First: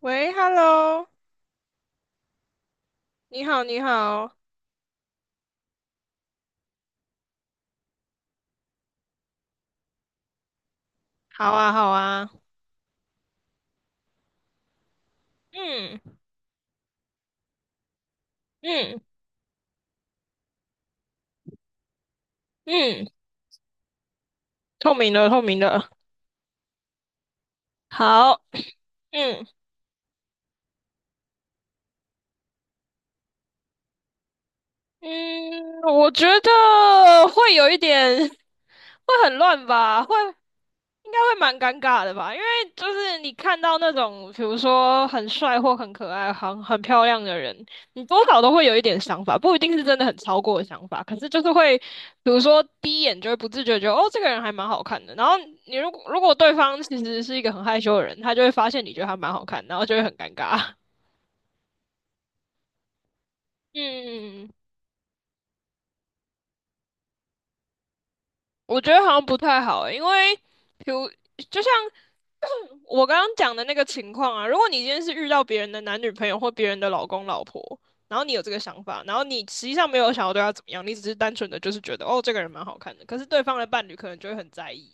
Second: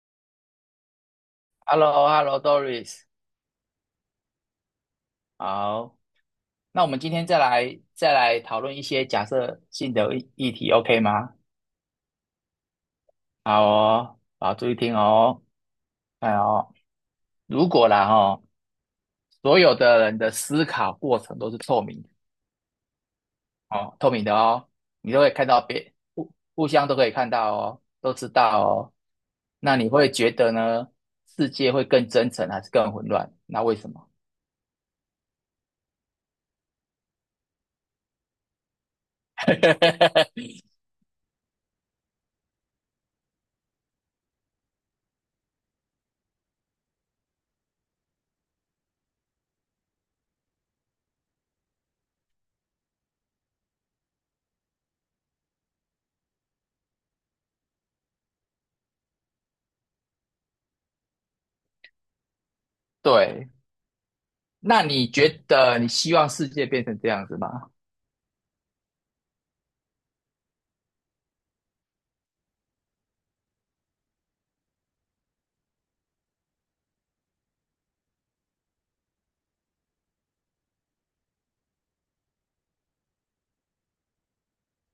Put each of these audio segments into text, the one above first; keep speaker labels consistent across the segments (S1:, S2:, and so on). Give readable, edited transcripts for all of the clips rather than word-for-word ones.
S1: 喂，Hello，
S2: Hello Hello Doris
S1: 你好，你好，
S2: 好。那我们今天再来讨论一些假设性的议题，OK 吗？
S1: 好啊，好啊，
S2: 好哦，好，注意听哦。
S1: 嗯
S2: 哎哦，如果啦哦，
S1: 嗯
S2: 所有的人的思考过程都是透明的
S1: 嗯，
S2: 哦，透明的哦。
S1: 透明
S2: 你都
S1: 的，
S2: 会
S1: 透
S2: 看
S1: 明
S2: 到
S1: 的，
S2: 别互互相都可以看到哦，都知
S1: 好，
S2: 道 哦。
S1: 嗯。
S2: 那你会觉得呢，世界会更真诚还是更混乱？那为什么？
S1: 嗯，我觉得会有一点，会很乱吧，会 应该会蛮尴尬的吧，因为就是你看到那种，比如说很帅或很可爱、很漂亮的人，你多少都会有一点想法，不一定是真的很超过的想法，可是就是会，比如说第一眼就会不自觉地觉得哦，这个人还蛮好看的，然后你如果对方其实是一个很害羞的人，他就会发现你觉得他蛮好看，然后就会很尴尬。
S2: 对。
S1: 嗯。
S2: 那你觉得你希望世界变成这样子吗？
S1: 我觉得好像不太好欸，因为比如就像 我刚刚讲的那个情况啊，如果你今天是遇到别人的男女朋友或别人的老公老婆，然后你有这个想法，然后你实际上没有想要对他怎么样，你只是单纯的就是觉得哦这个人蛮好看的，可是对方的伴侣可能就会很在意，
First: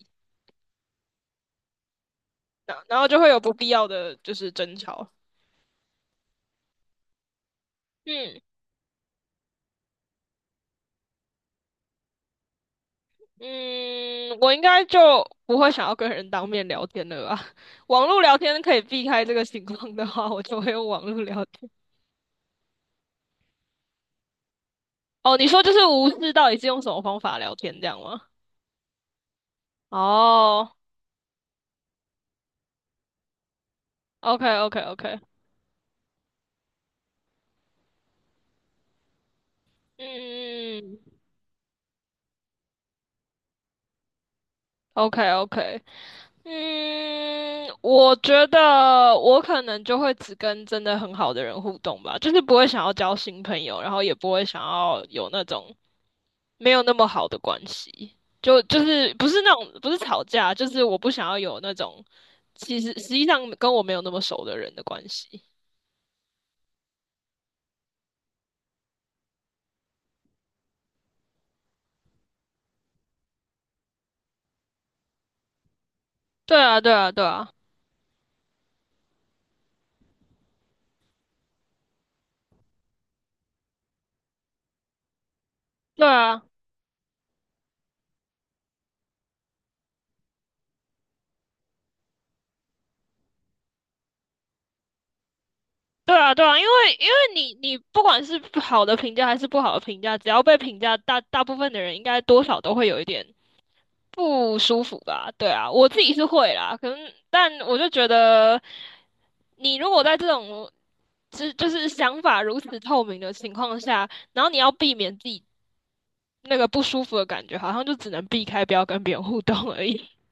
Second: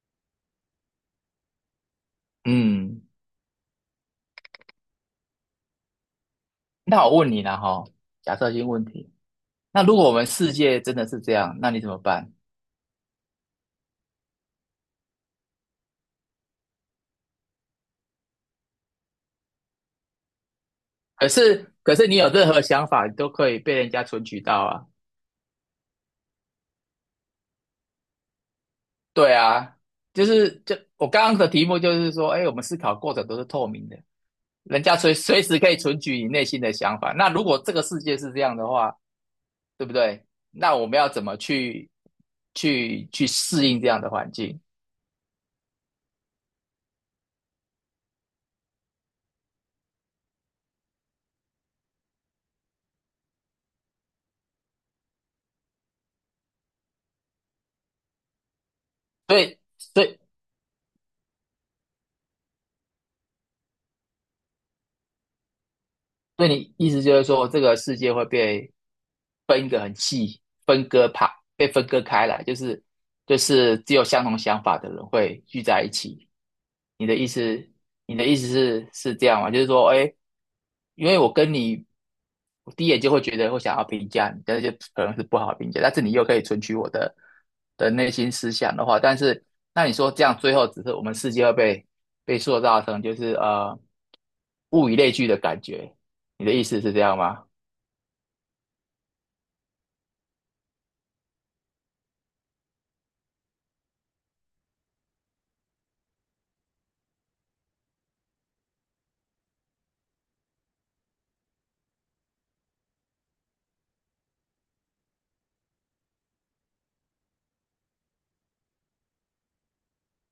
S1: 然然
S2: 嗯。
S1: 后就会有不必要的就是争吵。
S2: 那我问你了哈，假
S1: 嗯，
S2: 设性问题，那如果我们世界真的是这样，那你怎么办？
S1: 嗯，我应该就不会想要跟人当面聊天了吧？网络聊天可以避开这个情况的话，我就会用网络
S2: 可
S1: 聊天。
S2: 是，可是你有任何想法，你都可以被人家存取到啊。
S1: 哦，你说就是无视到底是用什么方法聊天这样吗？
S2: 对啊。就是
S1: 哦
S2: 就我刚刚的题目就是说，哎，我们思考过程都是透明的，
S1: ，OK OK
S2: 人家随
S1: OK，
S2: 随时可以存取你内心的想法。那如果这个世界是这样的话，对不对？那我
S1: 嗯
S2: 们要怎么去适应这样的环境？
S1: ，OK OK，嗯，我觉得我可能就会只跟真的很好的人互动吧，就是不会想要交新朋友，然后也不会想要有那种没有那么好的关系，就是不
S2: 所
S1: 是那
S2: 以。
S1: 种不是
S2: 所以
S1: 吵架，就是我不想要有那种其实实际上跟我没有那么熟的人的关系。
S2: 所以，你意思就是说，这个世界会被分一个很细，分割怕被分割开来，就是只有相同想法的人会聚在一起。
S1: 对啊，对
S2: 你
S1: 啊，
S2: 的
S1: 对
S2: 意
S1: 啊，
S2: 思，你的意思是这样吗？就是说，哎，因为我跟你，我第一眼就会觉得会想要评价你，但是就可能是不好评价，但是
S1: 对
S2: 你又可以
S1: 啊。
S2: 存取我的内心思想的话，但是那你说这样最后只是我们世界会被塑造成就是物以类聚的感觉。
S1: 对啊，对
S2: 你的
S1: 啊，
S2: 意
S1: 因为
S2: 思是这
S1: 因
S2: 样
S1: 为
S2: 吗？
S1: 你不管是好的评价还是不好的评价，只要被评价，大部分的人应该多少都会有一点不舒服吧？对啊，我自己是会啦，可能但我就觉得，你如果在这种是就是想法如此透明的情况下，然后你要避免自己那个不舒服的感觉，好像就只能避开，不要跟别人互动而已。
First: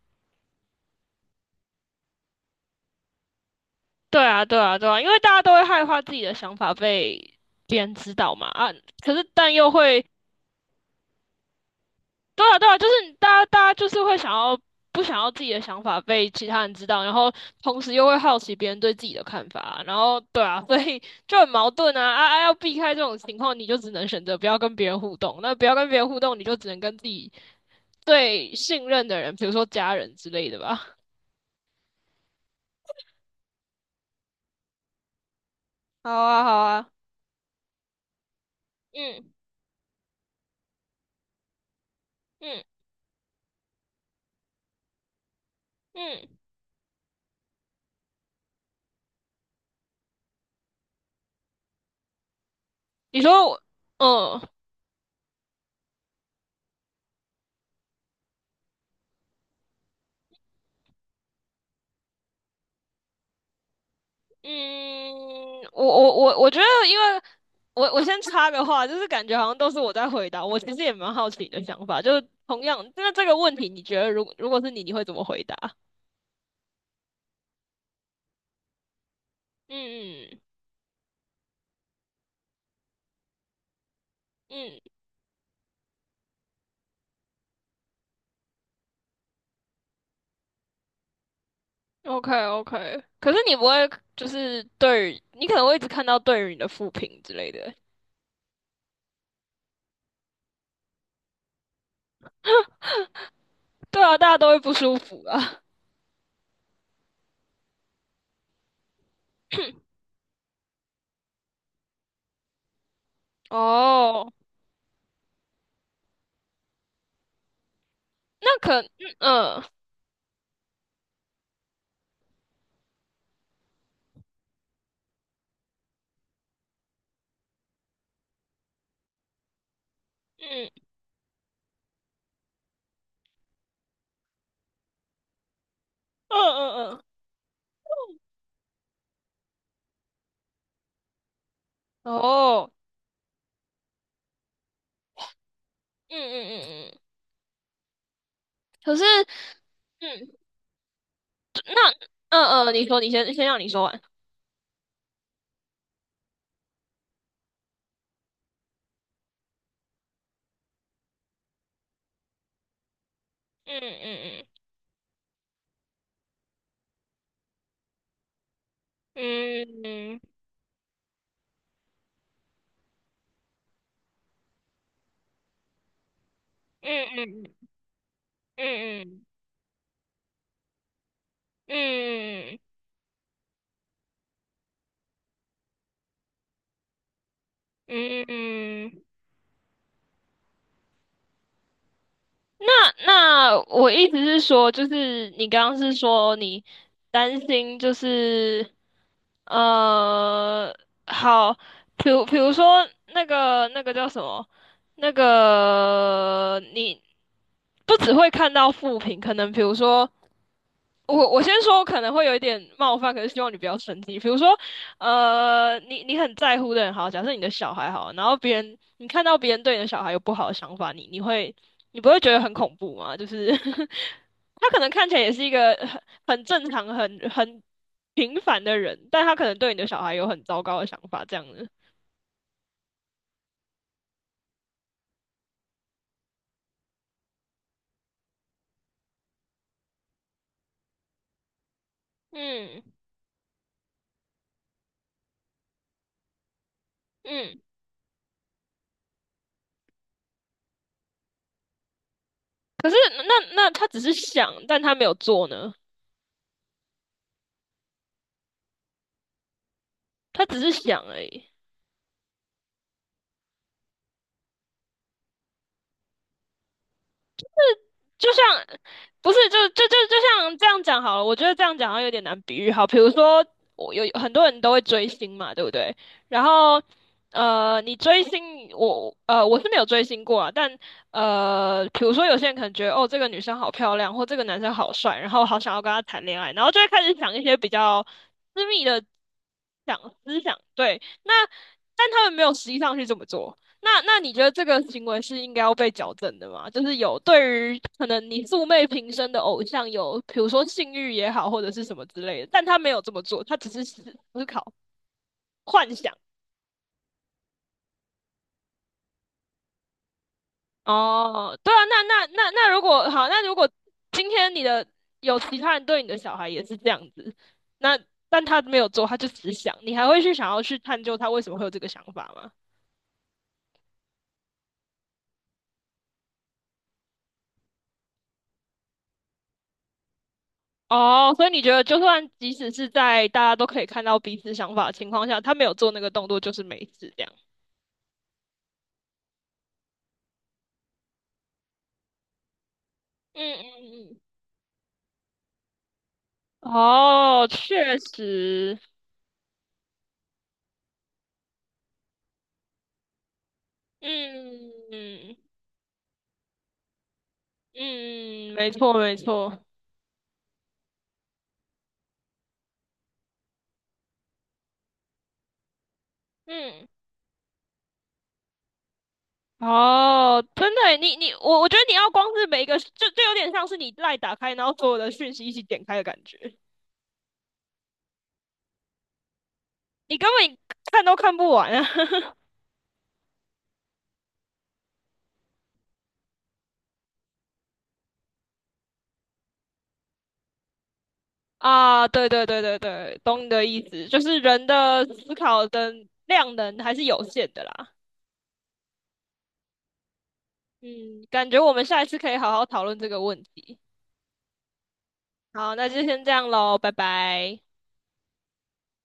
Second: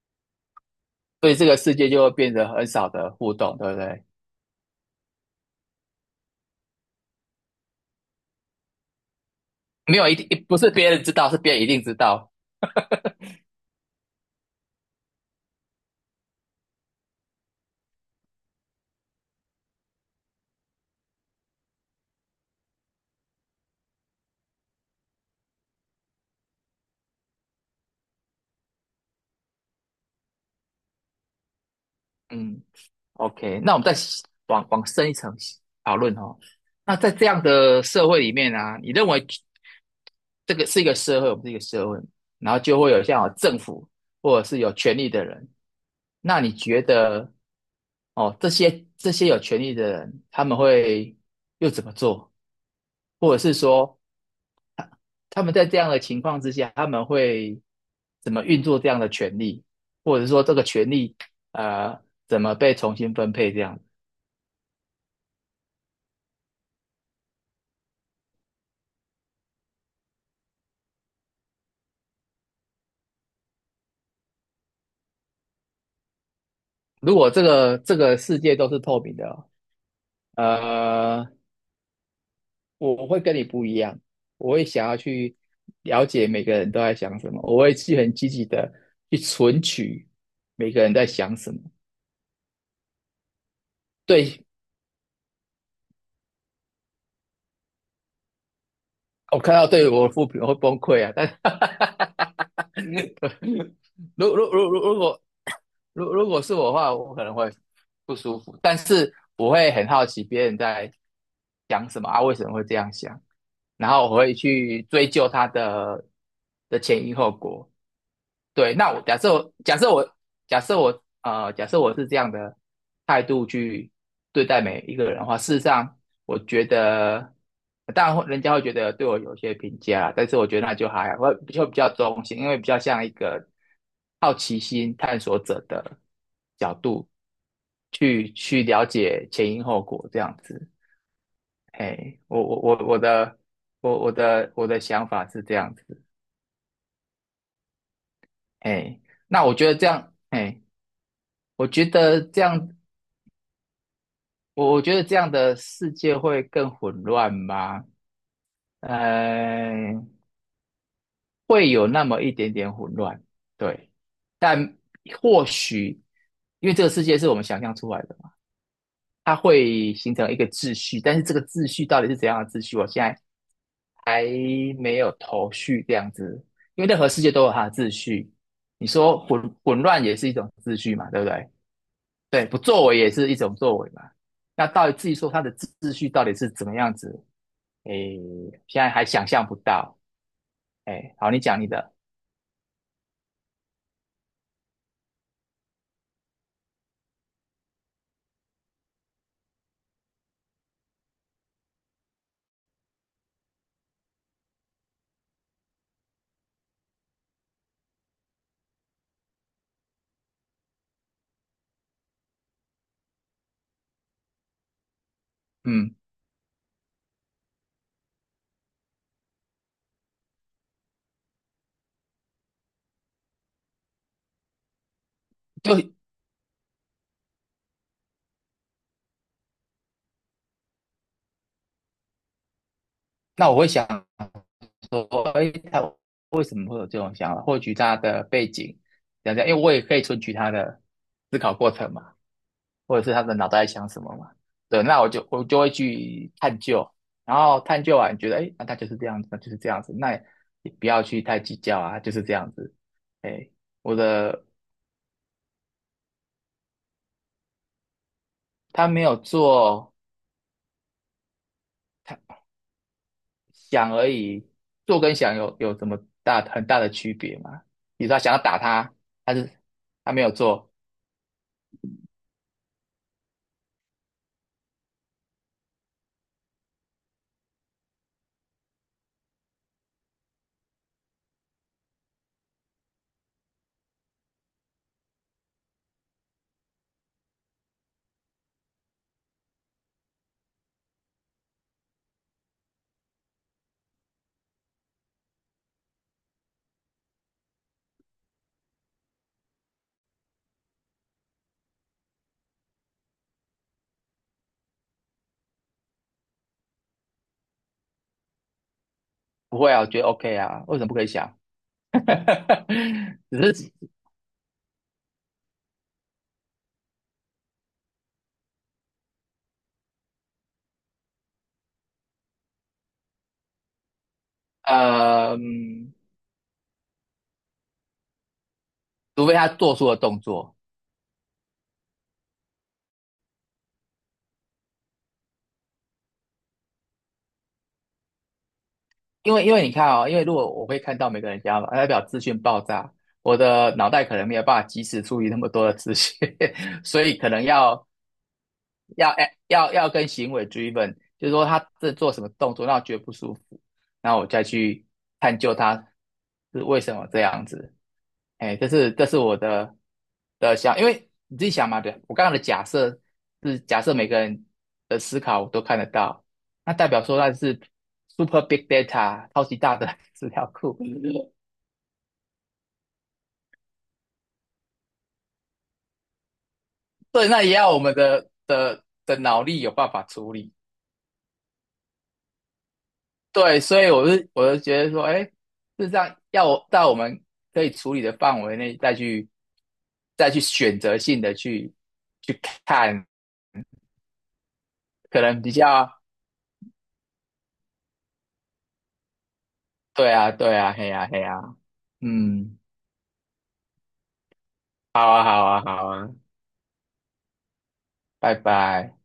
S2: 所以这个世界就会变得很少的互动，对不对？
S1: 对啊，对啊，对啊，因为大家都会害怕自己的想法被别人知道嘛，啊，可是但又
S2: 没
S1: 会
S2: 有一定，不是别人知道，是别人一定知道。
S1: 对啊，对啊，就是大家，大家就是会想要不想要自己的想法被其他人知道，然后同时又会好奇别人对自己的看法啊，然后对啊，所以就很矛盾啊啊啊！要避开这种情况，你就只能选择不要跟别人互动。那不要跟别人互动，你就只能跟自己最信任的人，比如说家人之类的吧。
S2: 嗯，OK。那我们再往深一层讨
S1: 好
S2: 论哦。
S1: 啊，好啊，
S2: 那在这样的社会里面啊，你认为
S1: 嗯
S2: 这个是一个社会，我们是一个社会，然后
S1: 嗯
S2: 就会有像有政府或者是有权力的人。
S1: 嗯，
S2: 那你觉得，哦，这些有权力的人，他们会又怎么做？
S1: 你
S2: 或者
S1: 说
S2: 是
S1: 我，
S2: 说，
S1: 嗯。
S2: 他们在这样的情况之下，他们会怎么运作这样的权利，或者说这个权利呃怎么被重新分配这样？
S1: 嗯，我觉得，因为我先插个话，就是感觉好像都是我在回答。我其实也蛮好奇你的想法，就是同样，那这个问题，你觉得如果是你，你会怎么回答？
S2: 如果这个世界都是透明的哦。
S1: 嗯
S2: 呃，我会跟你不一样，我会
S1: 嗯
S2: 想要去了解每个人都在想什么，我会去很积极的去存取每个人在想什么。
S1: ，OK OK。可是你不会，就
S2: 对，
S1: 是对于你可能会一直看到对于你的负评之类的。
S2: 我看到对我的负评我会崩溃啊，但是
S1: 对啊，大
S2: 如
S1: 家都
S2: 如
S1: 会
S2: 如
S1: 不
S2: 如
S1: 舒
S2: 如果
S1: 服啊。
S2: 如果是我的话，我可能会不舒服，但是我会很好奇别人在想什么啊，为什么会这样想，然后我
S1: 哦，
S2: 会去追究他的前因后果。
S1: 那
S2: 对。
S1: 可
S2: 那我假设我
S1: 嗯
S2: 假设我假设我呃假设我是这样的态度去对待每一个人的话，事实上我觉得，当然会人家会觉得对我有些评价啦，但是我觉
S1: 嗯
S2: 得那
S1: 嗯
S2: 就还好，我就比较中性，因为比较像一个好奇心探索者的
S1: 嗯
S2: 角
S1: 嗯
S2: 度去了解前因后果这样子。
S1: 嗯，
S2: 嘿，
S1: 哦，
S2: 我的想法是这样子。
S1: 嗯，可
S2: 嘿。
S1: 是。
S2: 那我觉得这样，
S1: 嗯。
S2: 嘿。我觉
S1: 那
S2: 得这
S1: 嗯
S2: 样，
S1: 嗯，你说，你先让你说完。
S2: 我觉得这样的世界会更混乱吗？呃，会有那么一点点混乱，
S1: 嗯
S2: 对。
S1: 嗯
S2: 但或许，因为这个世界是我们想象出来的嘛，它
S1: 嗯
S2: 会形
S1: 嗯
S2: 成一个秩序，但是这个秩序到底是怎样的秩序，我现在还没有头绪。这样子，因为任何世界都
S1: 嗯
S2: 有它的秩序，你说
S1: 嗯
S2: 混乱也是一种秩序嘛，对不对？对，不
S1: 嗯
S2: 作为也是一种作为嘛。那到底至于说他的秩序到底是怎么样子，诶，
S1: 嗯嗯
S2: 现在
S1: 嗯，
S2: 还想象不到。诶，好，你讲你的。
S1: 那那我意思是说，就是你刚刚是说你担心，就是呃，好，比如说那个那个叫什么，那个你不只会看到负评，可能比如说。我我先说我可能会有一点冒犯，可是希望你不要生气。比如说，呃，
S2: 嗯。
S1: 你你很在乎的人，好，假设你的小孩好，然后别人你看到别人对你的小孩有不好的想法，你会你不会觉得很恐怖吗？就是 他可能看起来也是一个
S2: 就
S1: 很正常、很平凡的人，但他可能对你的小孩有很糟糕的想法，这样子。
S2: 那我会想说，诶，他为什么会有这种想法？获取他的背景，讲讲，因为我也可以存取他的思考过程嘛。
S1: 嗯
S2: 或者是他的脑袋在想什么嘛。对，那我就会去探究，然后
S1: 嗯，
S2: 探究完觉得，哎，那他就是这样子，那就是这样子，那也不要去太计较啊，就是这样子。
S1: 可是
S2: 哎，
S1: 那那他
S2: 我
S1: 只是
S2: 的
S1: 想，但他没有做呢，
S2: 他没有做，
S1: 他只是想而已。
S2: 他想而已，做跟想有什么大很大的区别吗？比如说他
S1: 就
S2: 想要
S1: 像
S2: 打他，
S1: 不
S2: 但
S1: 是
S2: 是
S1: 就就就
S2: 他
S1: 就
S2: 没有
S1: 像这
S2: 做。
S1: 样讲好了，我觉得这样讲好像有点难比喻。好，比如说我有很多人都会追星嘛，对不对？然后呃，你追星，我呃我是没有追星过啊，但呃，比如说有些人可能觉得哦这个女生好漂亮，或这个男生好帅，然后好想要跟他谈恋爱，然后就会开始想一些比较私密的思想，对，那但他们没有实际上去这么做。那那你觉得这个行为是应该要被矫正的吗？就是有对于可能你素昧平生的偶像有，比如说性欲也好，或者是什么之类的，但他没有这么做，他只是思考、幻想。
S2: 不会啊，我觉得 OK 啊，为什么不可以想？
S1: 哦，对啊，那如果好，那如
S2: 只
S1: 果
S2: 是
S1: 今天你的有其他人对你的小孩也是这样子，那但他没有做，他就只想，你还会去想要去探究他为什么会有这个想法吗？
S2: 呃，嗯除非他做出了动作。
S1: 哦，所以你觉得，就算即使是在大家都可以看到彼此想法的情况下，他没有做那个动作，就是没事这样。
S2: 因为你看哦，因为如果我会看到每个人家嘛，代表资讯爆炸，我
S1: 嗯
S2: 的脑袋
S1: 嗯
S2: 可
S1: 嗯。
S2: 能没有办法及时处理那么多的资讯。所以可能
S1: 哦，
S2: 要
S1: 确实。
S2: 要哎要要跟行为 driven，就是说他这做什么动作让我觉得不舒服，然后我再
S1: 嗯
S2: 去
S1: 嗯
S2: 探究他是为什么这样子。
S1: 嗯，
S2: 哎，这
S1: 没
S2: 是
S1: 错
S2: 这
S1: 没
S2: 是我
S1: 错。
S2: 的想，因为你自己想嘛。对，我刚刚的假设是假设每个人的思考我都看得到，那
S1: 嗯，
S2: 代表说那是 super big data 超级大的 资
S1: 哦，
S2: 料
S1: 真
S2: 库。
S1: 的耶，你你我我觉得你要光是每一个，就有点像是你赖打开，然后所有的讯息一起点开的感觉，
S2: 对，那也要我们的脑力有办法
S1: 你根
S2: 处理。
S1: 本看都看不完啊。
S2: 对，所以我就觉得说，哎，事实上要我在我们可以处理的范围内再去选择性的去
S1: 啊，对
S2: 去
S1: 对对对
S2: 看，
S1: 对，懂你的意思，就是人的
S2: 可
S1: 思
S2: 能比
S1: 考
S2: 较
S1: 的量能还是有限的啦。
S2: 对啊，对啊，嘿呀，啊嘿
S1: 嗯，
S2: 呀，
S1: 感
S2: 啊
S1: 觉我们下一次可以好
S2: 嗯，
S1: 好讨论这个问题。
S2: 好啊，好啊，
S1: 好，
S2: 好
S1: 那就
S2: 啊，
S1: 先这样喽，拜拜。
S2: 拜拜。